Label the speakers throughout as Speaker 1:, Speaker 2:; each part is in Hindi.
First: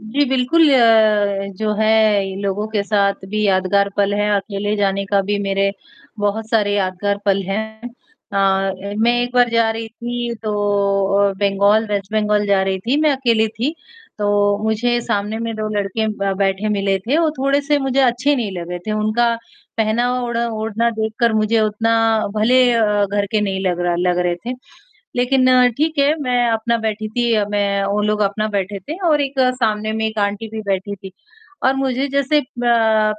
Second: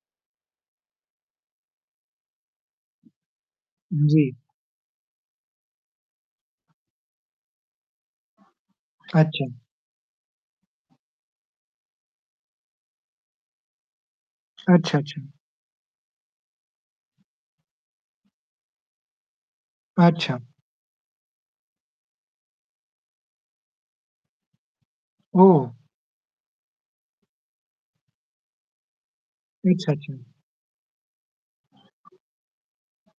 Speaker 1: जी, बिल्कुल अ, जो है इ लोगों के साथ भी यादगार पल
Speaker 2: जी।
Speaker 1: हैं, अकेले जाने का भी मेरे बहुत सारे यादगार पल हैं अ, ए मैं एक
Speaker 2: अच्छा।
Speaker 1: बार जा रही थी तो अ, बंगाल वेस्ट बंगाल जा रही थी, मैं अकेली थी। तो
Speaker 2: अच्छा,
Speaker 1: मुझे
Speaker 2: अच्छा।
Speaker 1: सामने में 2 लड़के ब बैठे मिले थे, वो थोड़े से मुझे अच्छे नहीं लगे थे, उनका पहनावा,
Speaker 2: अच्छा।
Speaker 1: ओढ़ा ओढ़ना देखकर मुझे उतना भले घर के नहीं लग रहा लग रहे थे। लेक़िन
Speaker 2: ओह!
Speaker 1: ठीक है, मैं अपना बैठी थी अ, मैं वो लोग अपना बैठे थे और एक
Speaker 2: अच्छा,
Speaker 1: सामने में एक
Speaker 2: अच्छा।
Speaker 1: आंटी भी बैठी थी। और मुझे जैसे ब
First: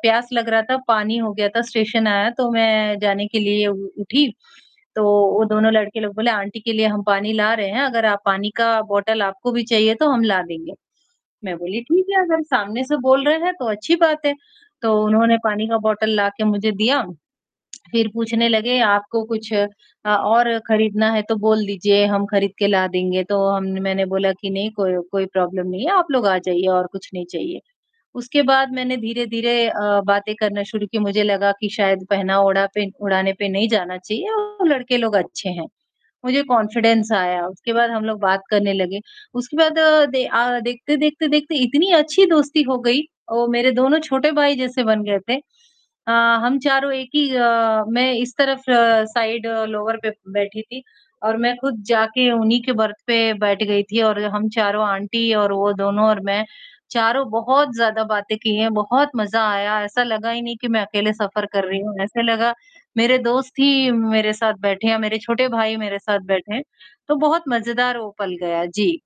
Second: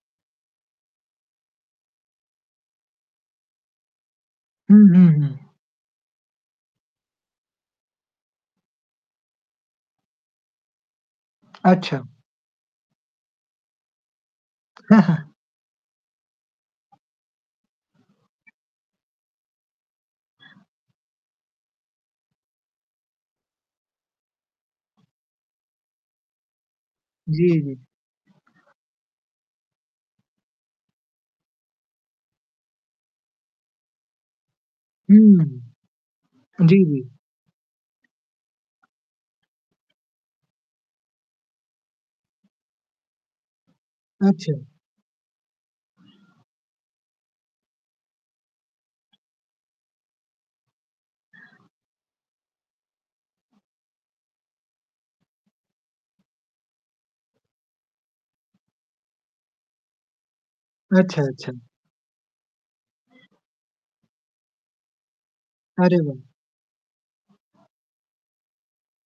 Speaker 1: प्यास लग रहा था, पानी हो गया था स्टेशन आया तो मैं जाने के लिए उ उठी,
Speaker 2: हुँ,
Speaker 1: तो
Speaker 2: हुँ, हुँ।
Speaker 1: वो दोनों लड़के लोग बोले, "आंटी के लिए हम पानी ला रहे हैं, अगर आप पानी का बॉटल आपको भी चाहिए, तो हम ला देंगे।" मैं बोली
Speaker 2: अच्छा।
Speaker 1: ठीक है, अगर सामने से बोल रहे हैं तो अच्छी बात है, तो उन्होंने पानी का बॉटल लाके मुझे दिया, फ़िर पूछने लगे आपको कुछ अ और ख़रीदना है तो बोल दीजिए, हम ख़रीद के ला देंगे, तो हम मैंने बोला कि नहीं, कोई कोई प्रॉब्लम नहीं है, आप लोग आ जाइए और कुछ नहीं
Speaker 2: जी,
Speaker 1: चाहिए।
Speaker 2: जी।
Speaker 1: उसके बाद मैंने धीरे-धीरे अ, बातें करना शुरू की, मुझे लगा कि शायद पहना ओढ़ा पे ओढ़ाना पे नहीं जाना चाहिए और लड़के लोग
Speaker 2: हुँ।
Speaker 1: अच्छे हैं, मुझे
Speaker 2: जी, जी।
Speaker 1: कॉन्फिडेंस आया, उसके बाद हम लोग बात करने लगे। उसके बाद दे आ, देखते-देखते देखते इतनी अच्छी दोस्ती हो गई और मेरे दोनों छोटे भाई
Speaker 2: अच्छा।
Speaker 1: जैसे बन गए थे अ, हम चारों एक ही अ, मैं इस तरफ़ साइड लोअर पे बैठी थी और मैं ख़ुद जाके उन्हीं के बर्थ पे बैठ गई थी और हम चारों आंटी और वो दोनों और मैं, चारों बहुत ज़्यादा बातें किए, बहुत मज़ा आया, ऐसा लगा ही नहीं कि मैं अकेले
Speaker 2: अच्छा,
Speaker 1: सफ़र
Speaker 2: अच्छा।
Speaker 1: कर रही हूँ। ऐसा लगा मेरे दोस्त ही मेरे साथ बैठे या मेरे छोटे भाई
Speaker 2: अरे
Speaker 1: मेरे साथ
Speaker 2: वाह!
Speaker 1: बैठे हैं, तो बहुत मज़ेदार वो पल गया, जी।